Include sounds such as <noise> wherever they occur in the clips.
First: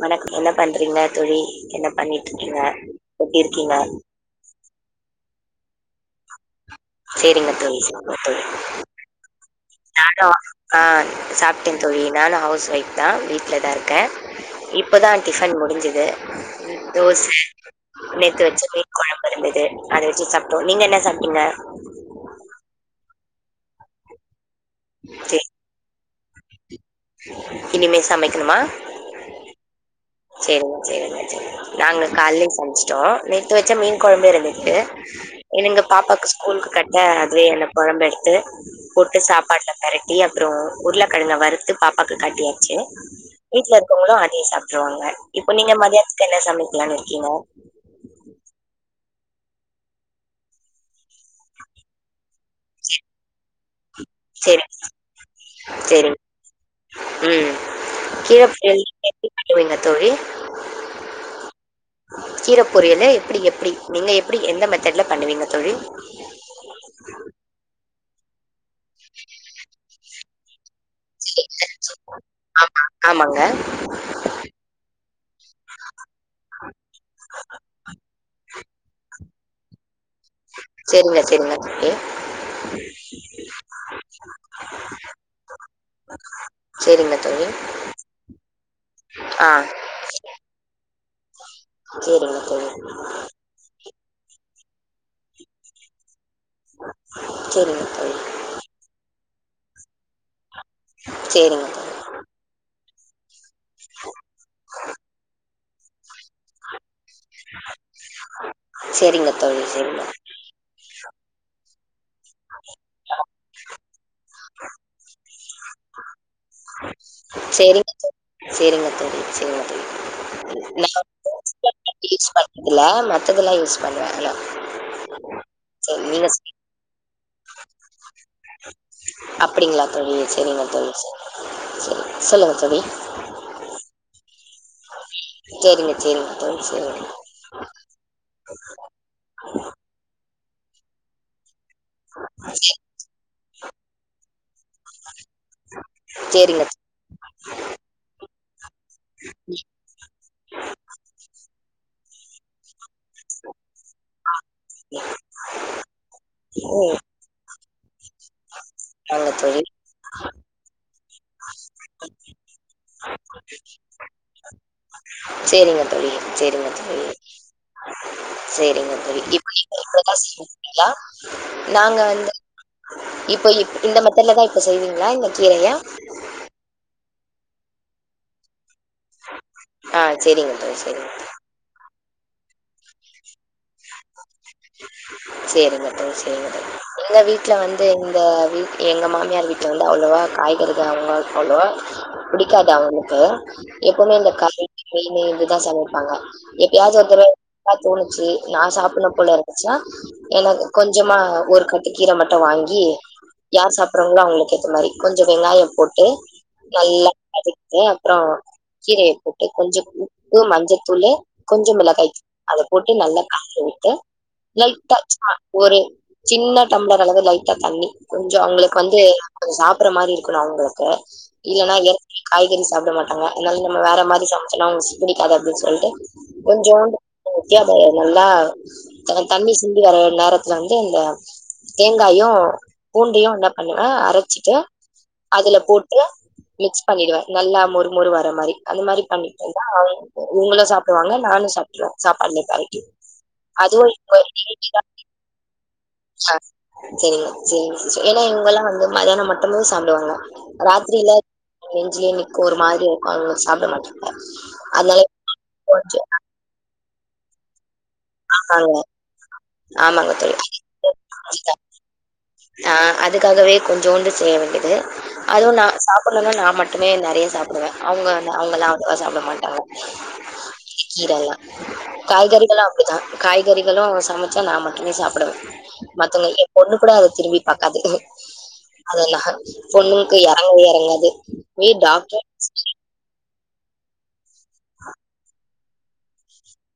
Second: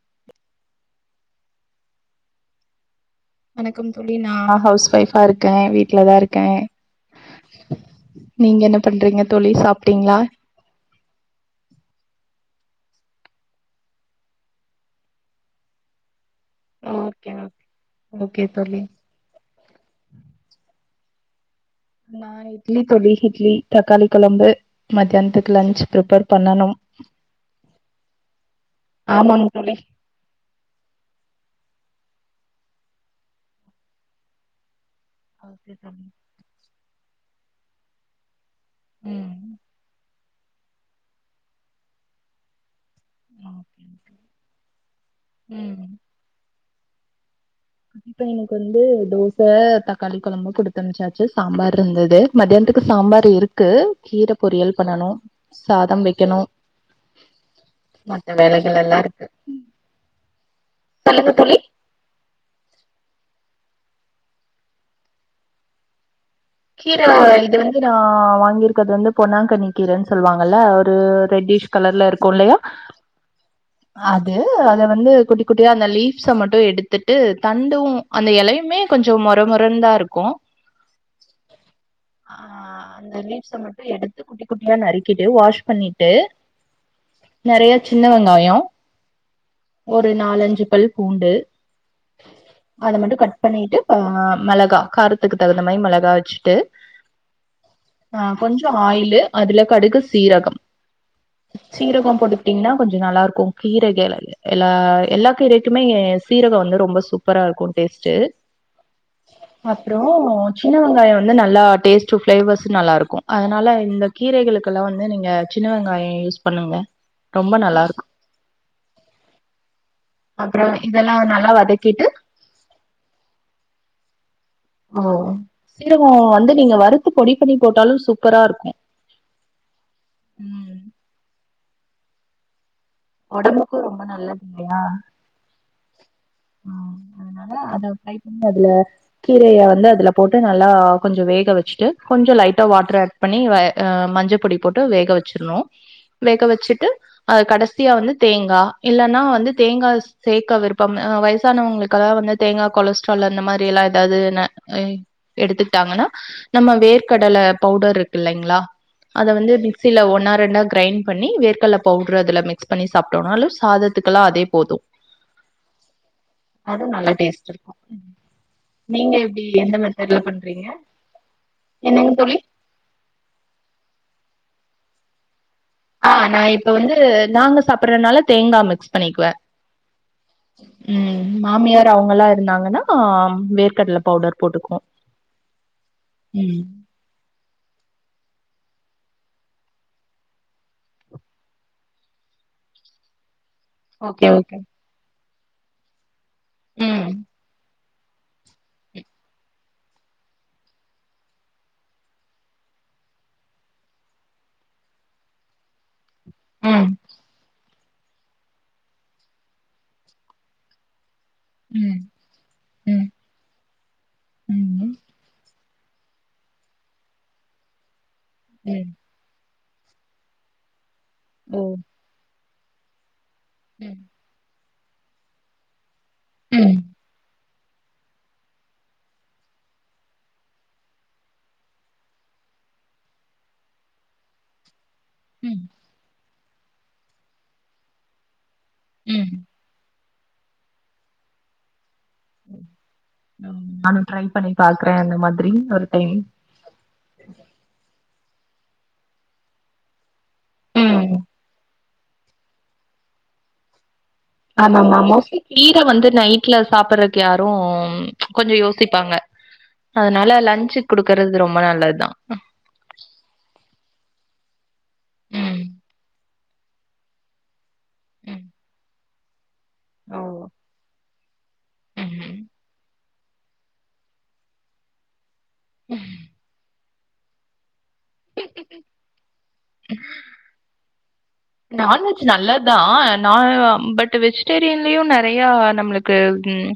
வணக்கம் என்ன பண்றீங்க தோழி என்ன பண்ணிட்டுருக்கீங்க வணக்கம் தோழி நா ஹவுஸ் ஒய்ஃபா இருக்க வீட்டு்லதா இருக்க சேரிங்க தோழி செரிங்க தோழி றிங்க தோழி சாப் நானு ஆ சாப்ட்டே தோழி நானு ஹவுஸ் ஒய்ஃப் தா வீட்ல தா இருக்க இப்பதா டிஃபன் முடிஞ்சுது தோச ஓகே ஓகே நேத்து ஓகே வச்சு தோழி மீன் கொழம் இருந்தது அத வச்சு சாப்ட்டோ நீங்க என்ன சாப்ட்டீங்க நா இட்லி தோழி இட்லி தக்காளி கொழம்பு சரி மத்தியான்த்துக்கு லன்ச் ப்ரிபேர் பண்ணனு இனிமே சமைக்கணுமா ஆமாங்தோழி சேரிங்க சேரிங்க சேரி நாங்க கால்லே சமச்ட்டோ நேத்து வச்ச மீன் குழம்பு இருந்துது ஓகே என்னங்க தோழி பாப்பாக்கு ஸ்கூல்க்கு கட்ட அதுவே அந்த கொழம்பெட்த்து போட்டு ம் சாப்பாட்ல பெரட் டி அப்றோ உருளக்கழங்க வறுத்து பாப்பாக்கு கட்டியாச்சு வீட்ல ஓகே ஓகே. இருக்கவ்ங்குளு அதே சாப் ட்ருவாங்க இப்ப நீங்க ம் மதியானத்துக்கு என்ன சமைக்லான் இருக்கீங்க பையனுக் வந்து தோச தக்காளி கொழம்பு குடுத்தன்ம்ச்சாச்சு சாம்பாருந்தது மதியான்த்துக்கு சாம்பாரு இருக்கு கீர சேரி, பொரியல் பண்ணணு சாதம் சேரிங்க. வைக்கணு ம். மத்த கீர பொரியல் வேலைகள் எல்லா நீங்க இருக்கு எப்டி ம் பண்ணுவீங்க தோழி? சொல்லுங்க தோழி கீர பொரியலு எப்புடி எப்டி நீங்க எப்டி எந்த மெத்தட்ல பண்ணுவீங்க தோழி கீர இது வந்து நா வாங்கிருக்கது வந்து பொன்னாங்கன்னி கீரன் சொல்வாங்கல து சரிங்க. ரெட்டிஷ் கலர்ல இருக்குலையா ஆமா, ஆமாங்க. அது அத வந்து குட்டி குட்டியா அந்த லீஃப்ஸ மட்டு எடுத்துட்டு தண்டுவு அந்த எலையுமே கொஞ்சோ மொர மொரன்தா இருக்கு செரிங்க செரிங்க தோழி அ அந்த லீஃப்ஸ மட்டு எடுத்து குட்டி குட்டியா நறுக்கிட்டு வாஷ் பண்ணிட்டு சேரிங்க தோழி. நெறையா சின்ன வெங்காயோ ஆ. ஒரு நாலஞ்சு பல் பூண்டு சரிங்க தோழி அத மட்டு கட் பண்ணிட்டு ஆ மெளகா காரத்துக்கு தகுந்த மாரி மெளகா வச்சுட்டு சரிங்க தோழி ஆ கொஞ்சோ ஆயிலு அதுல கடுகு சீரகம் சரிங்க தோழி சீரகோ போட்டு டிங்னா கொஞ்சு நல்லாருக்கு கீரேக எல்லா எல்லா கீரைக்குமே சீரகோ வந்து ரொம்ப சூப் பரா இருக்கு டேஸ்ட்டு சரிங்க தோழி அப்றோ சரிங்க சின்ன வெங்காயோ வந்து நல்லா டேஸ்ட்டு ஃப்ளேவர்ஸ் நல்லா இருக்கு அதனால இந்த கீரைகளுக்கெலா வந்து நீங்க சின்ன வெங்காயோ யூஸ் பண்ணுங்க ரொம்ப நல்லாருக் செரிங்க தோழி செரிங்க தோழி இதெல்லா நல்லா வதக்கிட்டு <inaudible> ஸ் பண் தில்ல மத்தெல்லா யூஸ் பண்ணுவ எல்லா ஓ சீரகோ வந்து நீங்க வறுத்து பொடி பண்ணி போட்டாலு சூப்பரா இருக்கு அப்டிங்ளா தோழி செரிங்க ம் தோழி செர் சொல்லுங்க தோழி ஒடம்புக்கூ ரொம்ப நல்லது இல்லையா சேரிங்க சேரிங் அ அதுனால அத ட்ரை பங் அதுல கீரைய வந்து அதுல போட்டு நல்லா கொஞ்சோ வேக வச்சுட்டு கொஞ்சோ லைட்டா வாட்ரு ஆட் பண்ணி வே மஞ்ச பொடி போட்டு வேக வச்சிர்ணு வேக சரிங்க வச்சுட்டு அது கடசியா வந்து தேங்கா இல்லனா வந்து தேங்கா சேக்க விருப்பம்மு அ வய்சானவ்ங்ளுக்கலா வந்து தேங்கா கொலஸ் ட்ரால் அந்த மாரி எல்லா எதாது ந எய் தோழி எடுத்துக்ட்டாங்கனா நம்ம ம் வேர்க் கடல பவ்டர்ருக் இல்லைங்ளா அத வாங்க வந்து தோழி மிக்ஸில ஒன்னா ரெண்டா க்ரைண் பண்ணி வேர்க்கல்ல பவ்ட்ரு அதுல மிக்ஸ் பண்ணி சாப்ட்டோனாலு சாதத்துக்குலா அதே போது செரிங்க தோழி செரிங்க அது தோழி நல்லா டேஸ்ட் இருக்கு செரிங்க நீங்க தொழி எப்டி இப்ப எந்த நீங்க இப்டிதா மெத்தட்ல பண்றீங்க செய்வீங்களா நாங்க என்னங்க வந்து தோழி இப்ப இந்த மெத்தட்லதா இப்ப செய்வீங்ளா இந்த கீரைய ஆ நா இப்ப வந்து நாங்க சாப்புறனால தேங்கா மிக்ஸ் பண்ணிக்வ ஆ சரிங்க தோழி சரிங்க ம் மாமியார் அவ்ங்கலா இருந்தாங்கனா ஆ வேர்க் கட்ல பவ்டர் போட்டுக்குவோ சேரிங்க தோழி, சேரிங்க ம் தோழி. எங்க வீட்ல வந்து இந்த வீட் எங்க மாமியார் வீட்ல வந்து அவ்ளவா காய்கறிக அவ்ளவ்க் அவ்ளவா புடிக்காது அவுங்களுக்கு எப்புமே ஓகே இந்த ஓகே கறி மீனு இதுதா சமைப்பாங்க எப்பியாவ்து ஒரு ம் தடவ கா தோணுச்சி நா சாப்புட்னு போல இருந்துச்னா எனக் கொஞ்சுமா ஒரு கட்டு கீர மட்டு வாங்கி யார் சாப்றாங்ளோ அவுங்ளுக்கேத்த மாரி கொஞ்ச வெங்காயோ போட்டு ம் நல்லா வதக்குவே அப்றோ கீரய போட்டு கொஞ்சோ உப்பு மஞ்சத்தூளு கொஞ்சோ ம் மிளகாய்த் தூள் அத போட்டு ம் நல்லா தூவிட்டு ம் லைட்டா சும்மா ஒரு சின்ன டம்ளர் அளவு லைட்டா தண்ணி கொஞ்சோ அவுங்களுக் ம் வந்து கொஞ்சோ சாப்பிற மாரி இருக்கணு அவுங்களுக்கு ஓ இல்லனா எர் காய்கறி சாப்ட மாட்டாங்க அதனால நம்ம வேற ம் மாரி சமைச்சோனா அவுங்புடிக்காது அப்டின் சொல்ட்டு ம் கொஞ்சோண்டு ம் கேபெ நல்லா அந்த தண்ணி சிந்தி வர்ற நேரத்ல வந்து இந்த தேங்காயு பூண்டயு தக்காளியு ஆ அரச்சிட்டு அதுல ம் போட்டு மிக்ஸ் பண்ணிடுவே நல்லா மொறு மொறு வர மாரி அந்த மாரி பண்ணி ம் தந்தா இவ்ங்களு சாப்டுவாங்க நானு சாப்ட்றுவே சாப்பாடுலே நானு ட்ரை பண்ணி பாக்குறே அந்த மாதிரி ஒரு டைம் செரிங்க செரிங் சிஸ்டர் ஏனா இவுங்கெல்லா வந்து மதியான மட்டுந்தா சாப்டுவாங்க ம் ராத்ரில நெஞ்சில்யே நிக்கு ஒரு மாரி இக்கு அவ்ங்க சாப்ட மாட்டாங்க ஆமாமா அதனால மோஸ்ட்லி கீர கொஞ்சம் வந்து நைட்ல சாப்றக்கு யாரு கொஞ்சோ ஆமாங்க, யோசிப்பாங்க ஆமாங்க தோழி. அதனால லன்சுக் குடுக்கறது ரொம்ப நல்லதுத்தா ஆ அதுக்காகவே கொஞ்சோண்டு செய்ய வேண்டியது அதுவு ம் நா சாப்புட்லன்னா நா மட்டுமே நெறய சாப்பிடுவே அவுங்க ந ம் அவுங்கல்லா அவ்ளவா சாப்ட மாட்டாங்க ஓ கீரல்லா காய்கறிகலா அ காய்கறிகளு சமச்சா நா மட்டுமே சாப்டனு மத்தவ்ங்க எ பொண்ணு குட அத திரும்பி பாக்காது ம் அதெல்லா பொண்ணுங்கு எறங்வே எறங்காது வீ டாக்ட்ரு த்தா நா பட் வெஜ்டேரியன்லயு நெறைய நம்ளுக்கு ம்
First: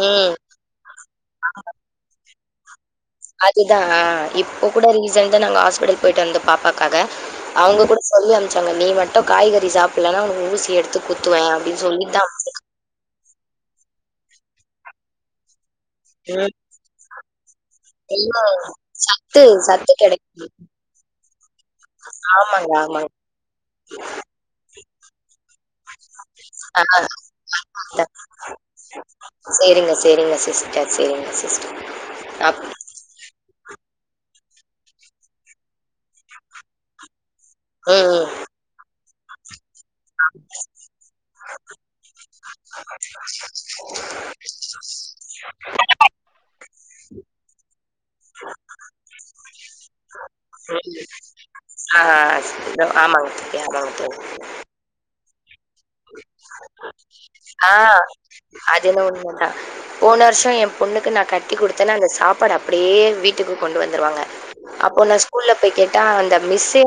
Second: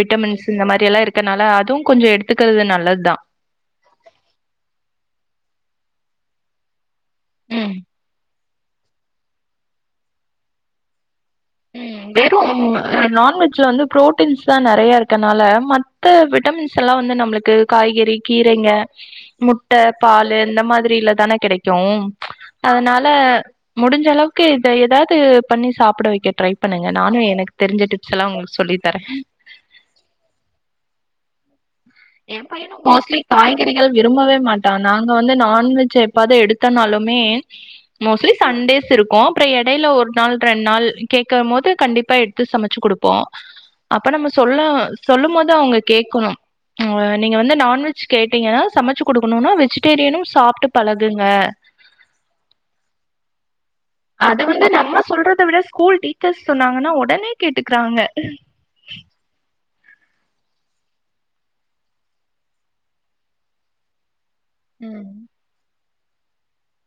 ம். இந்த மாரியெல்லா இருக்கர்னால அதுவு கொஞ்சோ எடுத்துக்கிற்து நல்லத்தா அதுதா அ இப்ப கூட ரீசன்டா நாங்க ஹாஸ்பெடல் போயிட் வந்த பாப்பாக்காக ம் அவுங்க கூட சொல்லி அம்ச்சாங்க நீ மட் டு காய்கறி சாப்லனா உனுகு ஊசி எடுத்து குத்துவே அப்டின் சொல்லிட்தா வெறு நான்வெஜ்ல வந்து ப்ரோட்டீன்ஸ் தா நெறய இருக்கனால மட் து ம். விட்டமின்ஸ் எல்லா வந்து நம்ளுக்கு காய்கறி எல்லாம் கீரைங்க சத்து முட்ட சத்து பாலு கிடைக்குது. இந்த மாதிரில தான கெடை க்கும் ஆமாங்க, அதனால ஆமாங்க. முடிஞ்ச அளவுக்கு இத ஏதாவ்து பண்ணி சாப்ட வைக்க ட்ரை ஆ பண்ணுங்க நானு எனக்கு தெரிஞ்ச டிப்ஸ் எல்லா உங்களுக் சொல்லி தரே செரிங்க செரிங்க சிஸ்டர் செரிங்க சிஸ்டர் ஏ அப் பையனு மோஸ்ட்லி காய்கறிகள் விரும்பவே மாட்டா நாங்க வந்து நான்வெஜ் எப்பாவ்து எடுத்தனாலுமே ம், மோஸ்லி சன்டேஸ் இருக்கு அப்றோ எடைல ஒரு நாள் ரெண் நாள் கேக்கம்மோது கண்டிப்பா எட்த்து சமச்சு குடுப்போ அப்ப நம்ம சொல்ல சொல்லும் போது அவுங்க கேட்கணும் அ நீங்க வந்து நான்வெஜ் கேட்டீங்க சமைச்சு குடுக்கணுனா வெஜிடேரியனு சாப் ம் ஆ அ தோ ஆமாங்க ய ஆமாங்க ம் அது வந்து நம்ம சொல்றத விட ஸ்கூல் டீச்சர்ஸ் சொன்னாங்கன்னா உடனே ஆ. கேட்டுக்கிறாங்க அது என்னவோ உண்மதா போன வருஷோ என் பொண்ணுக்கு நா கட்டி குடுத்தன்னா அந்த சாப்பாடு அப்டியே வீட்டுக்கு கொண்டு வந்துருவாங்க அப்போ நா ம் ஸ்கூல்ல போய் கேட்டா அந்த மிஸ்ஸே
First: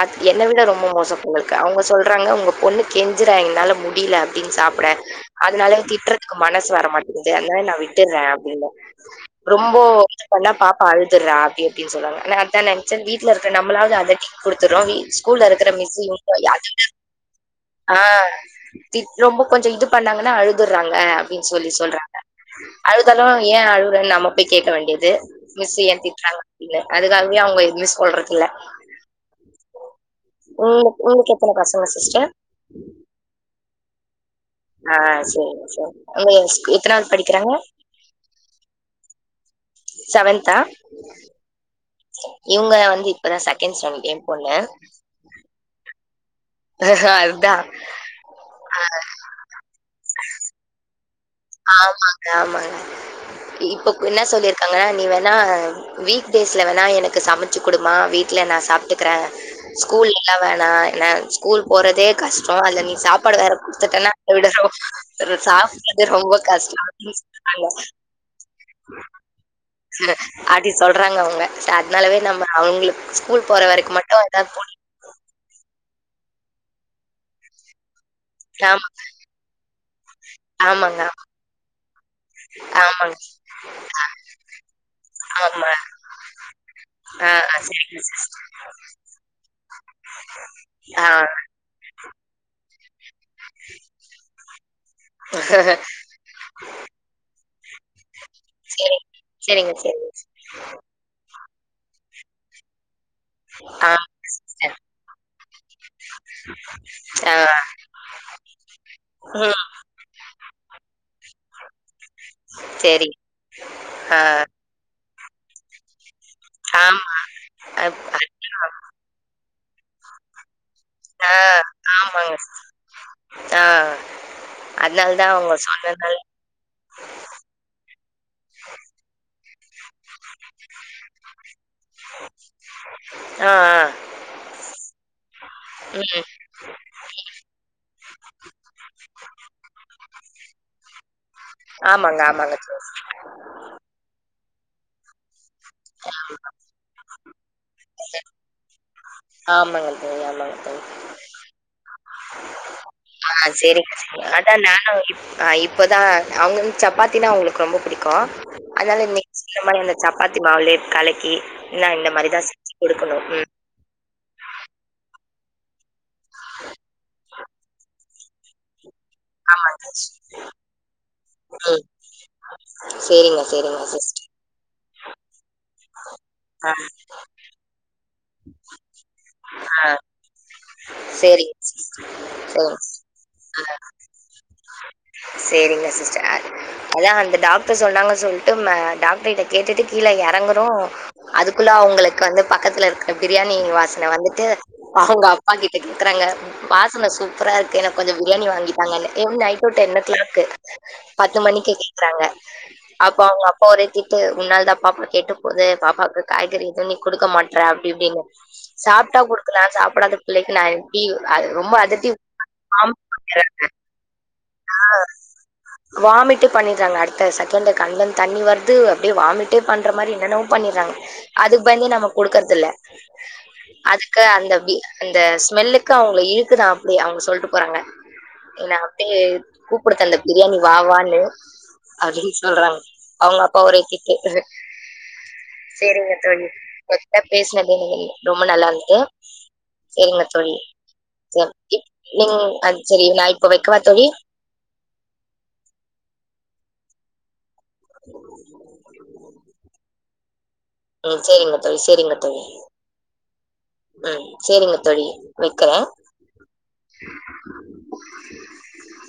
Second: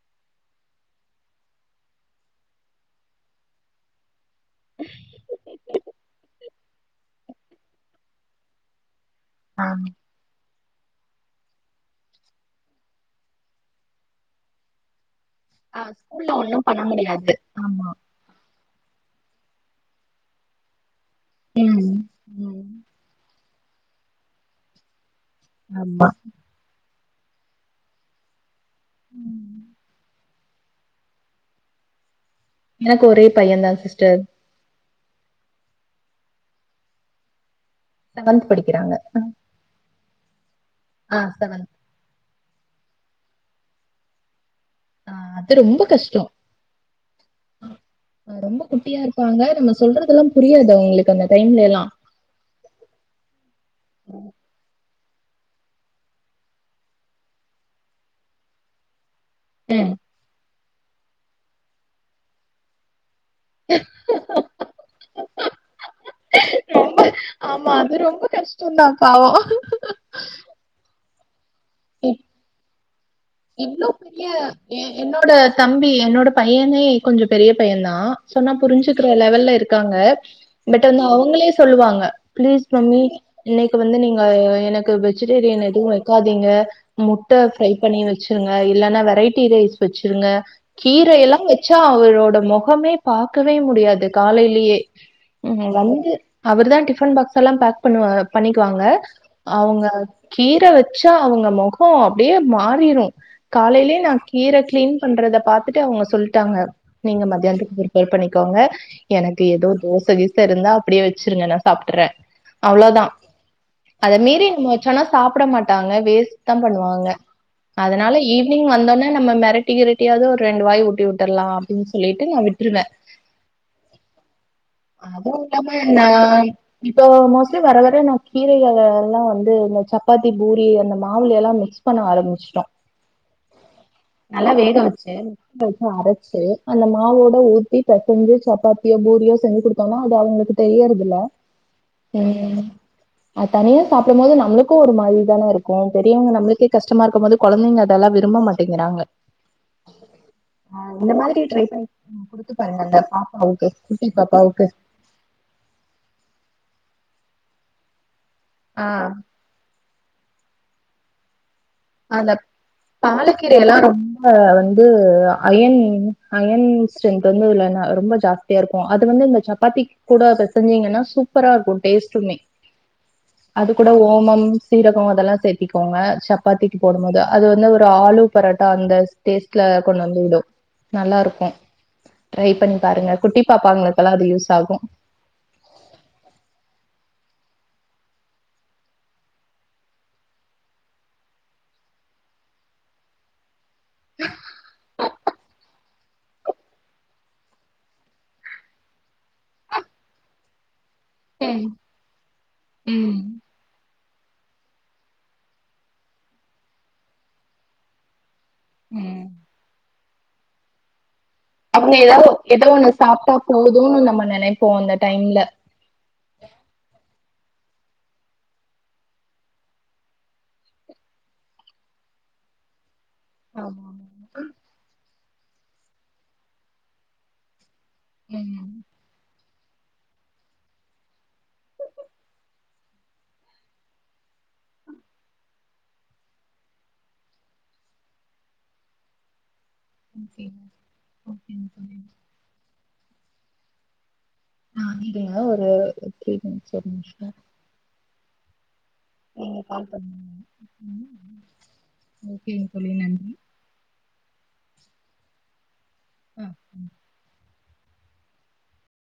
அ என்ன விட ரொம்ப மோசோ போலருக்கு அவுங்க சொல்றாங்க உங்க பொண்ணு கெஞ்சற என்னால முடில அப்டின்னு சாப்பட அதனால திட்றதுக்கு மனசு வரமாட்டிது அதனா நா விட்டர்ற அப்டின்ப ரொம்போ பண்ணா பாப்பா அழுதுர்றா அப்டி அப்டினு சொல்றாங்க நா அதா நெனைச்சே வீட்ல இருக்க நம்மளாது அதட்டி குடுத்துர்றோ ஸ்கூல்ல இருக்கற ஆ மிஸ்ஸயு ஸ்கூல்ல <unintelligible> ஒண்ணும் அதுங்க பண்ண முடியாது ஆமா ஆ தி ரொம்ப கொஞ்சோ இது பண்ணாங்கன்னா அழுதுர்றாங்க அப்டின்னு ம் சொல்லி சொல்றாங்க ம் அழுதாலு ஏன் அழுவறன்னு நாம போய் கேட்க வேண்டிது மிஸ் ஏன் ஆமா திட்றாங்க அப்டின்னு அதுக்காகவே அவுங்க எதுமே சொல்றது இல்ல ம் உங்க உங்களுக்கு எத்தன பசங்க சிஸ்டர் எனக்கு ஒரே பையன்தா சிஸ்டர் ஆ சேரி சேரி எத்தனாவது படிக்கறாங்க செவன்த் படிக்கறாங்க செவந்த்தா ஆ செவந்த் இவங்க வந்து இப்பதா செகண்ட் ஸ்டாண்டர்ட் என் பொண்ணு அ அது ரொம்ப கஷ்டோ அதா ரொம்ப குட்டியா இருப்பாங்க நம்ம சொல்றதெல்லா புரியாது அவங்களுக்கு அந்த டைம்ல எல்லா ஆமாங்க ஆமாங்க இப்ப என்ன சொல்லிருக்காங்கனா நீ வேணா வீக் டேஸ்ல வேணா எனக்கு சமைச்சு குடுமா வீட்ல நா சாப்ட்டுக்கற ஸ்கூல்ல எல்லா வேணா ஏனா ஸ்கூல் போறதே கஷ்டோ அதுல நீ சா ப்பாடு வேற குடுத்துட்டனா அத விட <inaudible> சா ரொம்ப கஷ்டோ ரொம்ப அப்டின்னு சொன்னனால ஆஹா ந்து அப்டி சொல்றாங்க அவுங்க ச அதனாலவே நம்ம அவுங்களுக்கு ஸ்கூல் போற இவ்ளோ வரைக்கு மட்டு பெரிய எதாவது பொடி எ என்னோட தம்பி என்னோட பையனே கொஞ்சோ பெரிய பையன்தான் சொன்ன ஆமா. புரிஞ்சுக்கிற லெவல்ல இரு க்காங்க பட் ஆமாங்க. வந்து அவுங்களே சொல்லுவாங்க பிளீஸ் மம்மி ஆமாங்க. இன்னைக்கு வந்து நீங்க எனக்கு வெஜிடேரியன் ஆமா. எதுவு வெக்காதீங்க ஆ, முட்ட ஆ ஃரை பண்ணி சரிங்க சிஸ். வீச்சிருங்க இல்லனா வெரைட்டி ரைஸ் வெச்சிருங்க ஆ கீரையெல்லா வெச்சா அவரோட மொகமே பாக்கவே முடியாது காலைலயே ம் சரிங்க. ல அவருதான் டிஃபன் பாக்ஸ்ல்லா பேக் பண்ணு பண்ணிக்குவாங்க சரிங்க, அவுங்க சரிங்க. கீர வெச்சா அவுங்க முகோ அப்டியே மாறிரு ஆ காலைலயே நா கீர சிஸ்டர். கிளீன் பண்றத பாத்துட்டு அவுங்க சொல்ட்டாங்க நீங்க ஆ மத்தியானத்துக்கு ப்ரிப்பேர் பண்ணிக்கோங்க எனக்கு ம் எதோ தோச இருந்தா அப்டியே வெச்சிருங்க நா சாப்ட்டற அவ்ளோதா சரி. அத ஆ மீறி நம்ம சொன்னா சாப்ட மாட்டாங்க வேஸ்ட்தா ஆமா. பண்ணுவாங்க அப் அதனால ஈ நீங் வந்தொன்ன நம்ம மிரட்டி கிரட்டியாவது ஒரு ரெண்டு வாய் ஊட்டி ஆ, விட்டுர்லா அப்டின்னு சொல்லிட்டு ஆமாங்க. நா விட்டுருவ ஆ அதனால அதுவு தான் அவங்க இல்லமா நா சொன்னனால இப்போ மோஸ்ட்லி வர வர நா கீரைகள் எல்லா வந்து இந்த சப்பாத்தி, பூரி அந்த மா மாவுல எல்லா மிக்ஸ் பண்ண ஆரம்பிச்சுட்டோ ஆஹ் ஆஹ் நல்லா வேக வச்சு உப்பு போட்டு ம். அரச்சு அந்த மாவோட ஊத்தி பெசஞ்சு சப்பாத்தியோ பூரியோ செஞ்சு குடுத்தோன்னா அது அவங்களுக்கு தெரியறது இல்ல ஆமாங்க, ஆமாங்க உம் தோழி. அது தனியா சாப்பிடு போது நம்மளுக்கு ஒரு மாரிதானே இருக்கு ஏ பெரியவங்க நம்மளுக்கே கஷ்டமா இருக்கும்போது கொழந்தைங்க அதெல்லா விரும்ப மாட்டேங்கிறாங்க ஆமாங்க தோழி, ஆமாங்க தோழி. ஹ இந்த மாரி ட்ரை பண்ணி குடுத்து பாருங்க அந்த ஆஹ் பாப்பாவுக்கு சேரிங்க குட்டி சிஸ்டர் அதா பாப்பாவுக்கு நானு அஹ் இப்பதா அவுங்க வந்து சப்பாத்தின்னா அவுங்களுக்கு ரொம்ப பிடிக்கு ஆ அதனால இன்னைக் சொன்ன மாரி அந்த சப்பாத்தி மாவுலயே கலக்கி நான் இந்த மாரி அந்த தான் செஞ்சு குடுக்கணும். பாலக் ம். கீர எல்லா ரொம்ப வந்து அயர்ன் அயர்ன் ஸ்டரென்த் வந்து உள்ளதா ரொம்ப ஜாஸ்தி தியா இருக்கு அது வந்து இந்த சப்பாத்தி ஆமாங்க சிஸ். கூட பெசஞ்சீங்கன்னா சூப் சூப்பரா ம். இருக்கு டேஸ்ட்டுமே சரிங்க அது சரிங்க கூட சிஸ்டர். ஓமம் சீரகம் அதெல்லா சேர்த்திக்கோங்க ஆ, சப்பாத்திக்கு போடும்போது அது வந்து ஒரு ஆலூ பராட்டா அந்த டேஸ்ட்ல ஆ. கொண்டு வந்து விடு நல்லா இருக்கு சரிங்க சிஸ். ட்ரை சரிங்க. பண்ணி பாருங்க குட்டி பாப்பாங்களுக்குல்லா அது யூஸ் ஆகு சேரிங்க சிஸ்டர் அதா அந்த டாக்டர் சொன்னாங்கன்னு சொல்லிட்டு டாக்டர்கிட்ட கேட்டுட்டு கீழே எறங்குறோ அதுக்குள்ள அவுங்களுக்கு வந்து பக்கத்துல இருக்கற பிரியாணி வாசன வந்துட்டு அவுங்க அப் குடிக்க கேக்குறாங்க வாசன சூப்பரா இருக்கு எனக்கு கொஞ்சோ பிரியாணி வாங்கித் தாங்கன்னு <unintelligible> நைட்டூ டென் ஓ கிளாக்கு பத்து ம் மணிக்கு கேக்கறாங்க ம் அப்போ அவுங்க அப் அப்ப ஒரே திட்டு உன்னால தா பாப்பா கேட்டு போது பாப்பாவுக்கு காய்கறி எதுவு நீ குடுக்க மாட்றே அப்பிடி இப்பிடின்னு சாப்ட்டா ம் குடுக்கலா சாப்பிடாத பிள்ளைக்கு நா என் இ அது ரொம் அவங்க எதோ ஏதோ ஒண்ணு சாப்ட்டா போதுன்னு நம்ம நெனைப்போ அந்த டைம்ல வாமிட்டே பண்ணிட்டாங்க அடுத்த செகண்ட்ல கண்லருந்து தண்ணி வருது அப்படியே வாமிட்டே பண்ற மாரி என்னென்னவோ பண்ணிர்றாங்க அதுக்கு பயந்தே நம்ம குடுக்றது இல்ல ஆமா அதுக்கு அந்த பி அந்த ஸ்மெல்லுக்கு அவுங்கள இழுக்குதா அப்பிடி அவுங்க சொல்லிட்டு போறாங்க ம் என்ன அப்பிடியே கூப்பிடுதளு பிரியாணி வா வான்னு அப்பிடின்னு சொல்றாங்க அவுங்க அப்பா ஒரே திட்டு சேரிங்க தோழி உங்க கிட்ட பேசுனது ரொம்ப நல்லா இருந்துது சேரிங்க ஓகே தோழி ஓகேங்க தோழி நீ சேரி நா இப்ப வக் க்கவா தோழி நா இன்னக்கி ஒரு த்ரீ டைம்ஸ் ஒரு நீங்க கால் பண்ணுங்க ஆஹ் சேரிங்க தோழி சேரிங்க தோழி ஆ சேரிங்க தோழி வக்கிறே ம்ம்